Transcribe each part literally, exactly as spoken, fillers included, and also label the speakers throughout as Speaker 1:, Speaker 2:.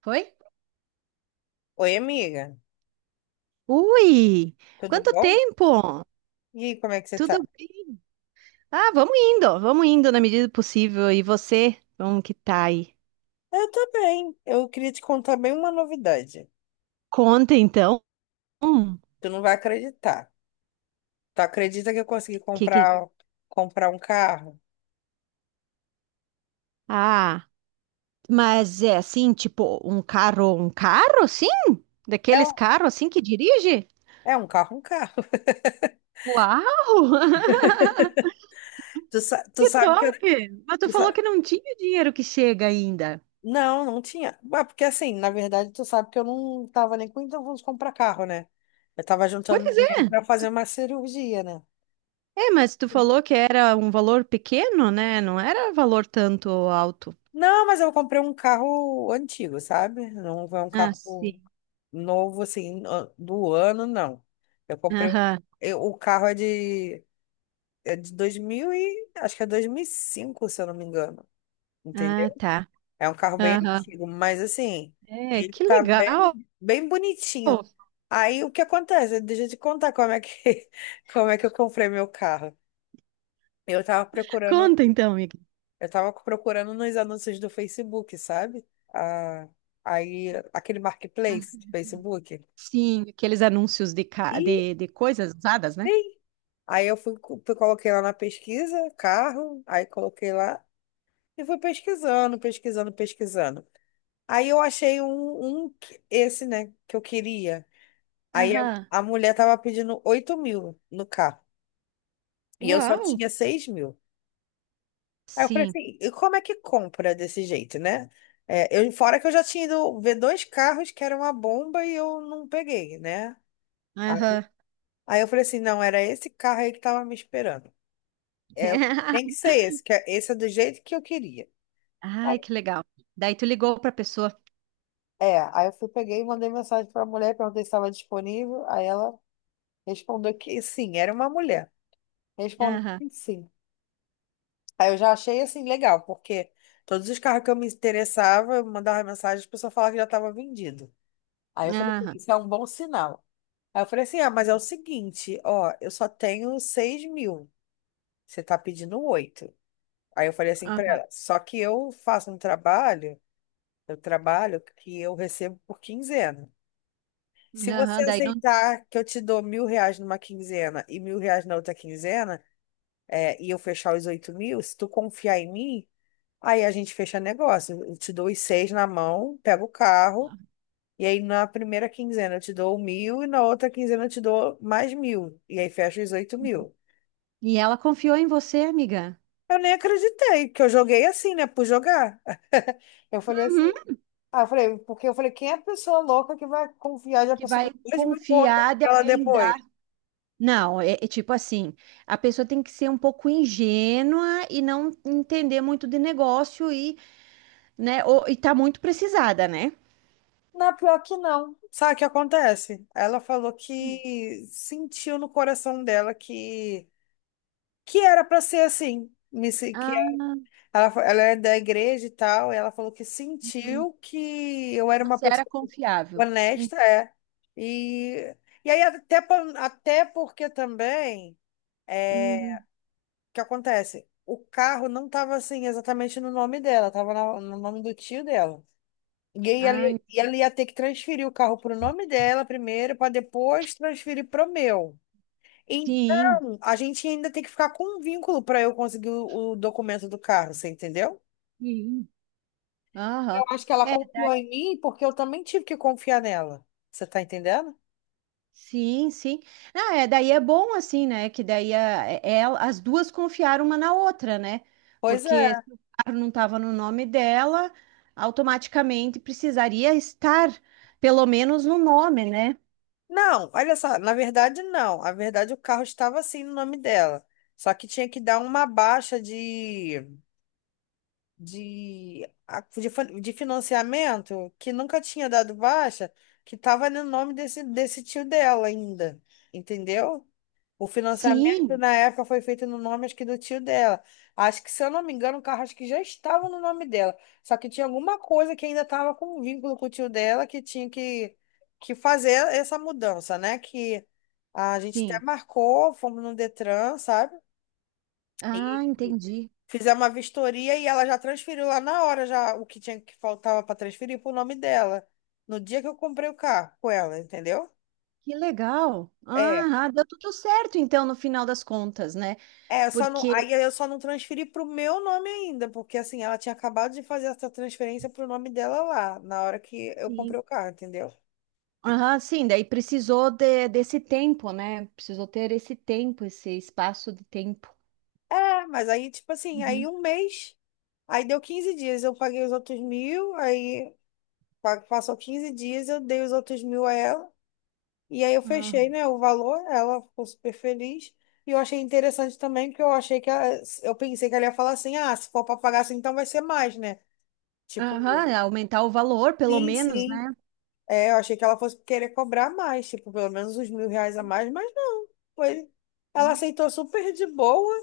Speaker 1: Foi,
Speaker 2: Oi, amiga,
Speaker 1: ui!
Speaker 2: tudo
Speaker 1: Quanto
Speaker 2: bom?
Speaker 1: tempo?
Speaker 2: E aí, como é que você tá?
Speaker 1: Tudo bem? Ah, vamos indo, vamos indo na medida do possível. E você, como que tá aí?
Speaker 2: Eu tô bem. Eu queria te contar bem uma novidade.
Speaker 1: Conta então. Hum,
Speaker 2: Tu não vai acreditar. Tu acredita que eu consegui
Speaker 1: que que.
Speaker 2: comprar comprar um carro?
Speaker 1: Ah, mas é assim, tipo, um carro, um carro, sim?
Speaker 2: É
Speaker 1: Daqueles
Speaker 2: um,
Speaker 1: carros assim que dirige?
Speaker 2: é um carro, um carro.
Speaker 1: Uau!
Speaker 2: Tu, sa- tu
Speaker 1: Que
Speaker 2: sabe que eu.
Speaker 1: top! Mas tu
Speaker 2: tu
Speaker 1: falou
Speaker 2: sa-
Speaker 1: que não tinha dinheiro que chega ainda.
Speaker 2: Não, não tinha. Ué, porque assim, na verdade, tu sabe que eu não tava nem com intenção de comprar carro, né? Eu tava juntando
Speaker 1: Pois é.
Speaker 2: dinheiro pra fazer uma cirurgia, né?
Speaker 1: É, mas tu falou que era um valor pequeno, né? Não era valor tanto alto.
Speaker 2: Não, mas eu comprei um carro antigo, sabe? Não é um
Speaker 1: Ah,
Speaker 2: carro
Speaker 1: sim.
Speaker 2: novo assim no- do ano, não. Eu comprei um,
Speaker 1: Aham.
Speaker 2: eu- o carro é de é de dois mil e acho que é dois mil e cinco se eu não me engano, entendeu?
Speaker 1: Ah, tá.
Speaker 2: É um carro bem
Speaker 1: Aham.
Speaker 2: antigo, mas assim,
Speaker 1: É,
Speaker 2: ele
Speaker 1: que
Speaker 2: tá
Speaker 1: legal.
Speaker 2: bem bem bonitinho. Aí o que acontece? Deixa eu te contar como é que como é que eu comprei meu carro. Eu tava procurando,
Speaker 1: Conta então, amiga.
Speaker 2: eu tava procurando nos anúncios do Facebook, sabe? Ah, aí aquele marketplace
Speaker 1: Ah,
Speaker 2: do Facebook.
Speaker 1: sim, aqueles anúncios de, ca-
Speaker 2: E
Speaker 1: de, de coisas usadas, né?
Speaker 2: Aí eu fui, fui- coloquei lá na pesquisa, carro, aí coloquei lá e fui pesquisando, pesquisando, pesquisando. Aí eu achei um, um que- esse, né, que eu queria. Aí a,
Speaker 1: Aham.
Speaker 2: a mulher tava pedindo oito mil no carro e eu só
Speaker 1: Uau.
Speaker 2: tinha seis mil. Aí eu falei
Speaker 1: Sim.
Speaker 2: assim, e como é que compra desse jeito, né? É, eu, fora que eu já tinha ido ver dois carros que era uma bomba e eu não peguei, né?
Speaker 1: Aham.
Speaker 2: Aí, aí eu falei assim, não, era esse carro aí que tava me esperando. É, tem que ser esse, que é- esse é do jeito que eu queria.
Speaker 1: Ai,
Speaker 2: Aí-
Speaker 1: que legal. Daí tu ligou para a pessoa.
Speaker 2: É, aí eu fui, peguei e mandei mensagem para a mulher, perguntei se estava disponível. Aí ela respondeu que sim, era uma mulher. Respondeu
Speaker 1: Aham.
Speaker 2: que sim. Aí eu já achei assim legal, porque todos os carros que eu me interessava, eu mandava mensagem, a pessoa falava que já estava vendido. Aí eu falei: "Pô,
Speaker 1: Aham.
Speaker 2: isso é um bom sinal." Aí eu falei assim: ah, mas é o seguinte, ó, eu só tenho seis mil, você tá pedindo oito. Aí eu falei assim para
Speaker 1: Aham.
Speaker 2: ela: só que eu faço um trabalho. Eu trabalho que eu recebo por quinzena. Se você
Speaker 1: Aham. Daí não.
Speaker 2: aceitar que eu te dou mil reais numa quinzena e mil reais na outra quinzena, é, e eu fechar os oito mil, se tu confiar em mim, aí a gente fecha negócio. Eu te dou os seis na mão, pego o carro, e aí na primeira quinzena eu te dou mil e na outra quinzena eu te dou mais mil. E aí fecha os oito mil.
Speaker 1: E ela confiou em você, amiga.
Speaker 2: Eu nem acreditei, porque eu joguei assim, né? Por jogar. Eu falei assim,
Speaker 1: Uhum.
Speaker 2: aí eu falei, porque eu falei, quem é a pessoa louca que vai confiar de uma
Speaker 1: Que
Speaker 2: pessoa
Speaker 1: vai
Speaker 2: de dois mil contas
Speaker 1: confiar de
Speaker 2: pra ela
Speaker 1: alguém
Speaker 2: depois?
Speaker 1: dar. Não, é, é tipo assim, a pessoa tem que ser um pouco ingênua e não entender muito de negócio e, né, ou, e tá muito precisada, né?
Speaker 2: Na pior que não. Sabe o que acontece? Ela falou que sentiu no coração dela que, que era pra ser assim. Me se- Que
Speaker 1: Ah,
Speaker 2: ela, fa- ela é da igreja e tal, e ela falou que
Speaker 1: hum,
Speaker 2: sentiu que eu era uma
Speaker 1: você era
Speaker 2: pessoa
Speaker 1: confiável. Hum,
Speaker 2: honesta, é. E, e aí até, pa- até porque também.
Speaker 1: hum.
Speaker 2: Que acontece? O carro não estava assim exatamente no nome dela, estava no nome do tio dela. E aí ela,
Speaker 1: Ah,
Speaker 2: ia- e ela ia ter que transferir o carro para o nome dela primeiro, para depois transferir para o meu.
Speaker 1: sim,
Speaker 2: Então, a gente ainda tem que ficar com um vínculo para eu conseguir o, o documento do carro, você entendeu?
Speaker 1: sim.
Speaker 2: Eu
Speaker 1: Aham.
Speaker 2: acho que ela confiou em mim porque eu também tive que confiar nela. Você tá entendendo?
Speaker 1: Sim, sim. Não, é, daí é bom assim, né? Que daí a, é- ela- as duas confiaram uma na outra, né?
Speaker 2: Pois
Speaker 1: Porque
Speaker 2: é.
Speaker 1: se o carro não estava no nome dela, automaticamente precisaria estar, pelo menos, no nome, né?
Speaker 2: Não, olha só, na verdade não. Na verdade o carro estava assim no nome dela. Só que tinha que dar uma baixa de de, a- de, fa- de financiamento que nunca tinha dado baixa, que estava no nome desse, desse tio dela ainda, entendeu? O financiamento
Speaker 1: Sim,
Speaker 2: na época foi feito no nome, acho que do tio dela. Acho que, se eu não me engano, o carro acho que já estava no nome dela. Só que tinha alguma coisa que ainda estava com vínculo com o tio dela que tinha que, que fazer essa mudança, né? Que a gente até
Speaker 1: sim.
Speaker 2: marcou, fomos no Detran, sabe?
Speaker 1: Ah, entendi.
Speaker 2: Fizemos uma vistoria e ela já transferiu lá na hora já o que tinha que faltava para transferir pro nome dela. No dia que eu comprei o carro com ela, entendeu?
Speaker 1: Que legal.
Speaker 2: É.
Speaker 1: Ah, ah, deu tudo certo, então, no final das contas, né?
Speaker 2: É, eu só não,
Speaker 1: Porque,
Speaker 2: aí eu só não transferi pro meu nome ainda, porque assim, ela tinha acabado de fazer essa transferência pro nome dela lá, na hora que eu comprei
Speaker 1: sim,
Speaker 2: o carro, entendeu?
Speaker 1: ah, sim, daí precisou de- desse tempo, né? Precisou ter esse tempo, esse espaço de tempo.
Speaker 2: É, mas aí, tipo assim, aí um mês, aí deu quinze dias, eu paguei os outros mil, aí pa- passou quinze dias, eu dei os outros mil a ela. E aí eu
Speaker 1: Ah,
Speaker 2: fechei, né, o valor, ela ficou super feliz. E eu achei interessante também, porque eu achei que ela- eu pensei que ela ia falar assim, ah, se for para pagar assim, então vai ser mais, né? Tipo,
Speaker 1: aham, é, aumentar o valor, pelo
Speaker 2: sim,
Speaker 1: menos,
Speaker 2: sim.
Speaker 1: né?
Speaker 2: É, eu achei que ela fosse querer cobrar mais, tipo, pelo menos uns mil reais a mais, mas não. Foi... Ela aceitou super de boa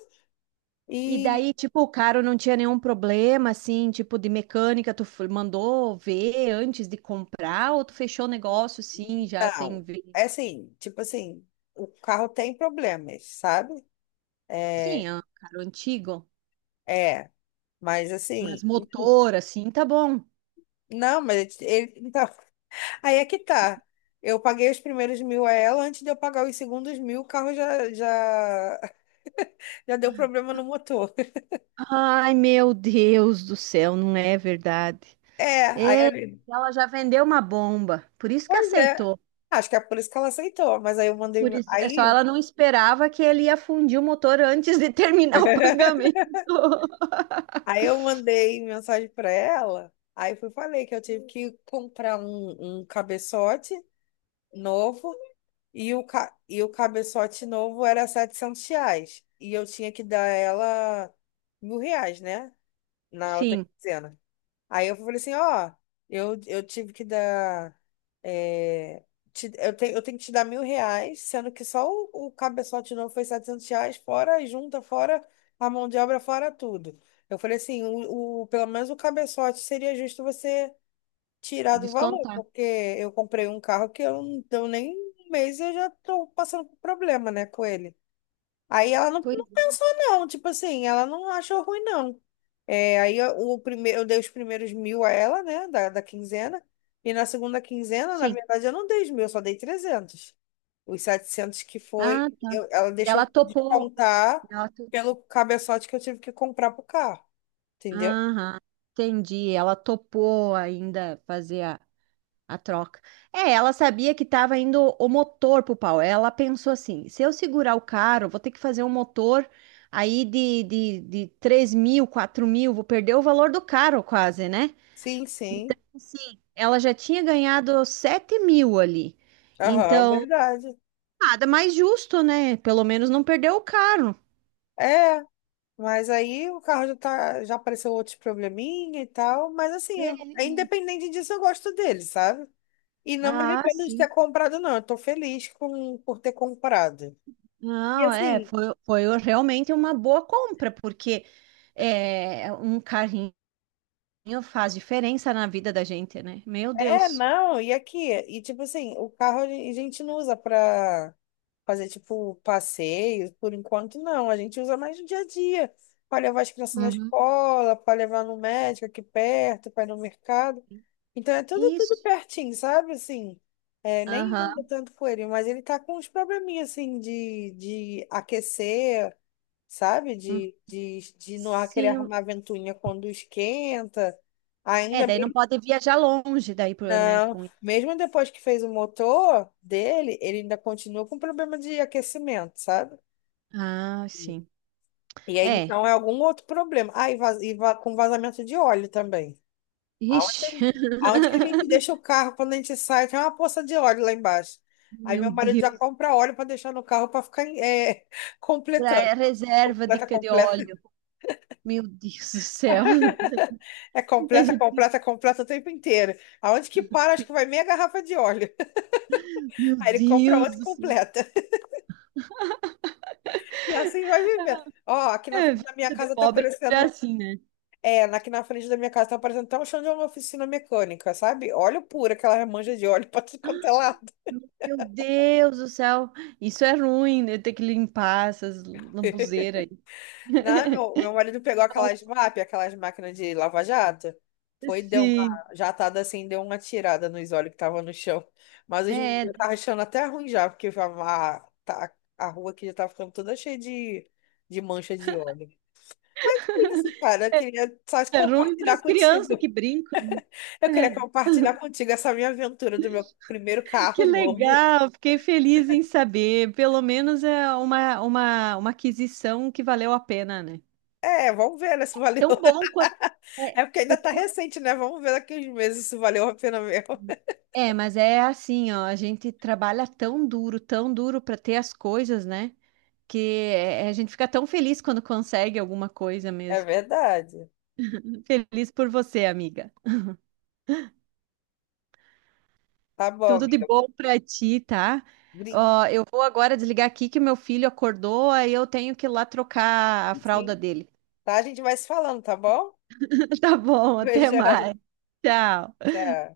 Speaker 1: E
Speaker 2: e
Speaker 1: daí, tipo, o carro não tinha nenhum problema, assim, tipo, de mecânica, tu f- mandou ver antes de comprar ou tu fechou o negócio, sim, já sem
Speaker 2: não.
Speaker 1: ver?
Speaker 2: É assim, tipo assim, o carro tem problemas, sabe?
Speaker 1: Sim,
Speaker 2: É,
Speaker 1: é um carro antigo,
Speaker 2: é, mas
Speaker 1: mas
Speaker 2: assim,
Speaker 1: motor, assim, tá bom.
Speaker 2: não, mas ele, então, aí é que tá. Eu paguei os primeiros mil a ela, antes de eu pagar os segundos mil, o carro já, já, já deu problema no motor.
Speaker 1: Ai, meu Deus do céu, não é verdade.
Speaker 2: É, aí eu...
Speaker 1: Ela já vendeu uma bomba, por isso que
Speaker 2: Pois é.
Speaker 1: aceitou.
Speaker 2: Acho que é por isso que ela aceitou, mas aí eu mandei.
Speaker 1: Por isso, é só
Speaker 2: Aí,
Speaker 1: ela não esperava que ele ia fundir o motor antes de terminar o pagamento.
Speaker 2: aí eu mandei mensagem pra ela. Aí fui falei que eu tive que comprar um, um cabeçote novo e o, ca... e o cabeçote novo era setecentos reais. E eu tinha que dar ela mil reais, né? Na outra
Speaker 1: Sim,
Speaker 2: quinzena. Aí eu falei assim, ó, eu, eu tive que dar. É, te- eu, tenho eu tenho que te dar mil reais, sendo que só o, o cabeçote novo foi setecentos reais, fora a junta, fora a mão de obra, fora tudo. Eu falei assim, o, o- pelo menos o cabeçote seria justo você tirar do valor,
Speaker 1: descontar.
Speaker 2: porque eu comprei um carro que eu, não- eu nem um mês eu já tô passando por problema, né, com ele. Aí ela não,
Speaker 1: Pois
Speaker 2: não
Speaker 1: é.
Speaker 2: pensou, não. Tipo assim, ela não achou ruim, não. É, aí eu- o primeiro, eu dei os primeiros mil a ela, né, da, da quinzena. E na segunda quinzena, na
Speaker 1: Sim.
Speaker 2: verdade, eu não dei os mil, eu só dei trezentos. Os setecentos que
Speaker 1: Ah,
Speaker 2: foi,
Speaker 1: tá.
Speaker 2: eu- ela deixou
Speaker 1: Ela
Speaker 2: eu
Speaker 1: topou.
Speaker 2: descontar
Speaker 1: Ela to-
Speaker 2: pelo cabeçote que eu tive que comprar pro carro, entendeu?
Speaker 1: Aham, entendi. Ela topou ainda fazer a, a troca. É, ela sabia que estava indo o motor pro pau. Ela pensou assim: se eu segurar o carro, vou ter que fazer um motor aí de, de, de três mil, quatro mil, vou perder o valor do carro quase, né?
Speaker 2: Sim, sim.
Speaker 1: Sim. Ela já tinha ganhado sete mil ali.
Speaker 2: Aham,
Speaker 1: Então,
Speaker 2: verdade.
Speaker 1: nada mais justo, né? Pelo menos não perdeu o carro.
Speaker 2: É, mas aí o carro já tá, já apareceu outros probleminha e tal, mas assim, é- é independente disso, eu gosto dele, sabe? E não me
Speaker 1: Ah,
Speaker 2: arrependo de
Speaker 1: sim.
Speaker 2: ter comprado, não. Eu tô feliz com, por ter comprado. E
Speaker 1: Não, é,
Speaker 2: assim,
Speaker 1: foi, foi realmente uma boa compra, porque é, um carrinho faz diferença na vida da gente, né? Meu
Speaker 2: é,
Speaker 1: Deus.
Speaker 2: não, e aqui? E tipo assim, o carro a gen- a gente não usa pra fazer tipo passeio, por enquanto não. A gente usa mais no dia a dia, pra levar as crianças na
Speaker 1: Uhum.
Speaker 2: escola, pra levar no médico aqui perto, pra ir no mercado. Então é tudo, tudo
Speaker 1: Isso.
Speaker 2: pertinho, sabe? Assim, é, nem anda
Speaker 1: Aham.
Speaker 2: tanto com ele, mas ele tá com uns probleminhas assim de, de aquecer. Sabe?
Speaker 1: Hum.
Speaker 2: De, de, de não ar- querer arrumar
Speaker 1: Sim.
Speaker 2: ventoinha quando esquenta.
Speaker 1: É,
Speaker 2: Ainda
Speaker 1: daí não
Speaker 2: mesmo,
Speaker 1: pode viajar longe daí, pro- né?
Speaker 2: não.
Speaker 1: Com.
Speaker 2: Mesmo depois que fez o motor dele, ele ainda continua com problema de aquecimento, sabe?
Speaker 1: Ah, sim.
Speaker 2: E aí,
Speaker 1: É.
Speaker 2: então, é algum outro problema. Ah, e, vaz- e va- com vazamento de óleo também. Aonde, a gente-
Speaker 1: Ixi.
Speaker 2: aonde que a gente deixa o carro quando a gente sai? Tem uma poça de óleo lá embaixo. Aí
Speaker 1: Meu
Speaker 2: meu marido já
Speaker 1: Deus.
Speaker 2: compra óleo para deixar no carro para ficar eh,
Speaker 1: Pra
Speaker 2: completando.
Speaker 1: é, reserva de,
Speaker 2: Completa,
Speaker 1: de óleo.
Speaker 2: completa.
Speaker 1: Meu Deus do céu.
Speaker 2: É
Speaker 1: A
Speaker 2: completa,
Speaker 1: gente- fica,
Speaker 2: completa, completa o tempo inteiro. Aonde que para, acho que vai meia garrafa de óleo.
Speaker 1: Meu
Speaker 2: Aí ele compra
Speaker 1: Deus
Speaker 2: outra e
Speaker 1: do céu.
Speaker 2: completa. E assim vai vivendo. Ó, aqui na
Speaker 1: É,
Speaker 2: frente
Speaker 1: vida
Speaker 2: da minha
Speaker 1: de
Speaker 2: casa tá
Speaker 1: pobre é
Speaker 2: aparecendo.
Speaker 1: assim, né?
Speaker 2: É, aqui na frente da minha casa tá aparecendo até um chão de uma oficina mecânica, sabe? Óleo puro, aquela manja de óleo pra tudo quanto é lado.
Speaker 1: Meu Deus do céu, isso é ruim, né? Ter que limpar essas lambuzeiras aí.
Speaker 2: Não, meu, meu marido pegou aquelas
Speaker 1: Nossa.
Speaker 2: M A P, aquelas máquinas de lava-jato. Foi, deu
Speaker 1: Sim,
Speaker 2: uma jatada assim, deu uma tirada nos olhos que tava no chão. Mas os meninos
Speaker 1: é,
Speaker 2: já tava achando até ruim já, porque a, a, tá- a rua aqui já tava ficando toda cheia de, de mancha de óleo. É isso, cara, eu queria só te
Speaker 1: é ruim para
Speaker 2: compartilhar
Speaker 1: as
Speaker 2: contigo.
Speaker 1: crianças que brincam.
Speaker 2: Eu
Speaker 1: Né?
Speaker 2: queria compartilhar contigo essa minha aventura do meu primeiro
Speaker 1: É, que
Speaker 2: carro novo.
Speaker 1: legal, fiquei feliz em saber. Pelo menos é uma, uma, uma aquisição que valeu a pena, né?
Speaker 2: É, vamos ver, né, se valeu.
Speaker 1: Tão bom quanto. É,
Speaker 2: É porque ainda
Speaker 1: é
Speaker 2: tá
Speaker 1: tão-
Speaker 2: recente, né? Vamos ver daqui uns meses se valeu a pena mesmo.
Speaker 1: é, mas é assim, ó, a gente trabalha tão duro, tão duro para ter as coisas, né? Que é- a gente fica tão feliz quando consegue alguma coisa
Speaker 2: É
Speaker 1: mesmo.
Speaker 2: verdade.
Speaker 1: Feliz por você, amiga.
Speaker 2: Tá bom,
Speaker 1: Tudo de
Speaker 2: amiga.
Speaker 1: bom pra ti, tá?
Speaker 2: Brinque,
Speaker 1: Ó, eu vou agora desligar aqui que meu filho acordou, aí eu tenho que ir lá trocar a
Speaker 2: sim.
Speaker 1: fralda dele.
Speaker 2: Tá? A gente vai se falando, tá bom?
Speaker 1: Tá bom, até
Speaker 2: Beijão.
Speaker 1: mais. Tchau.
Speaker 2: Tchau.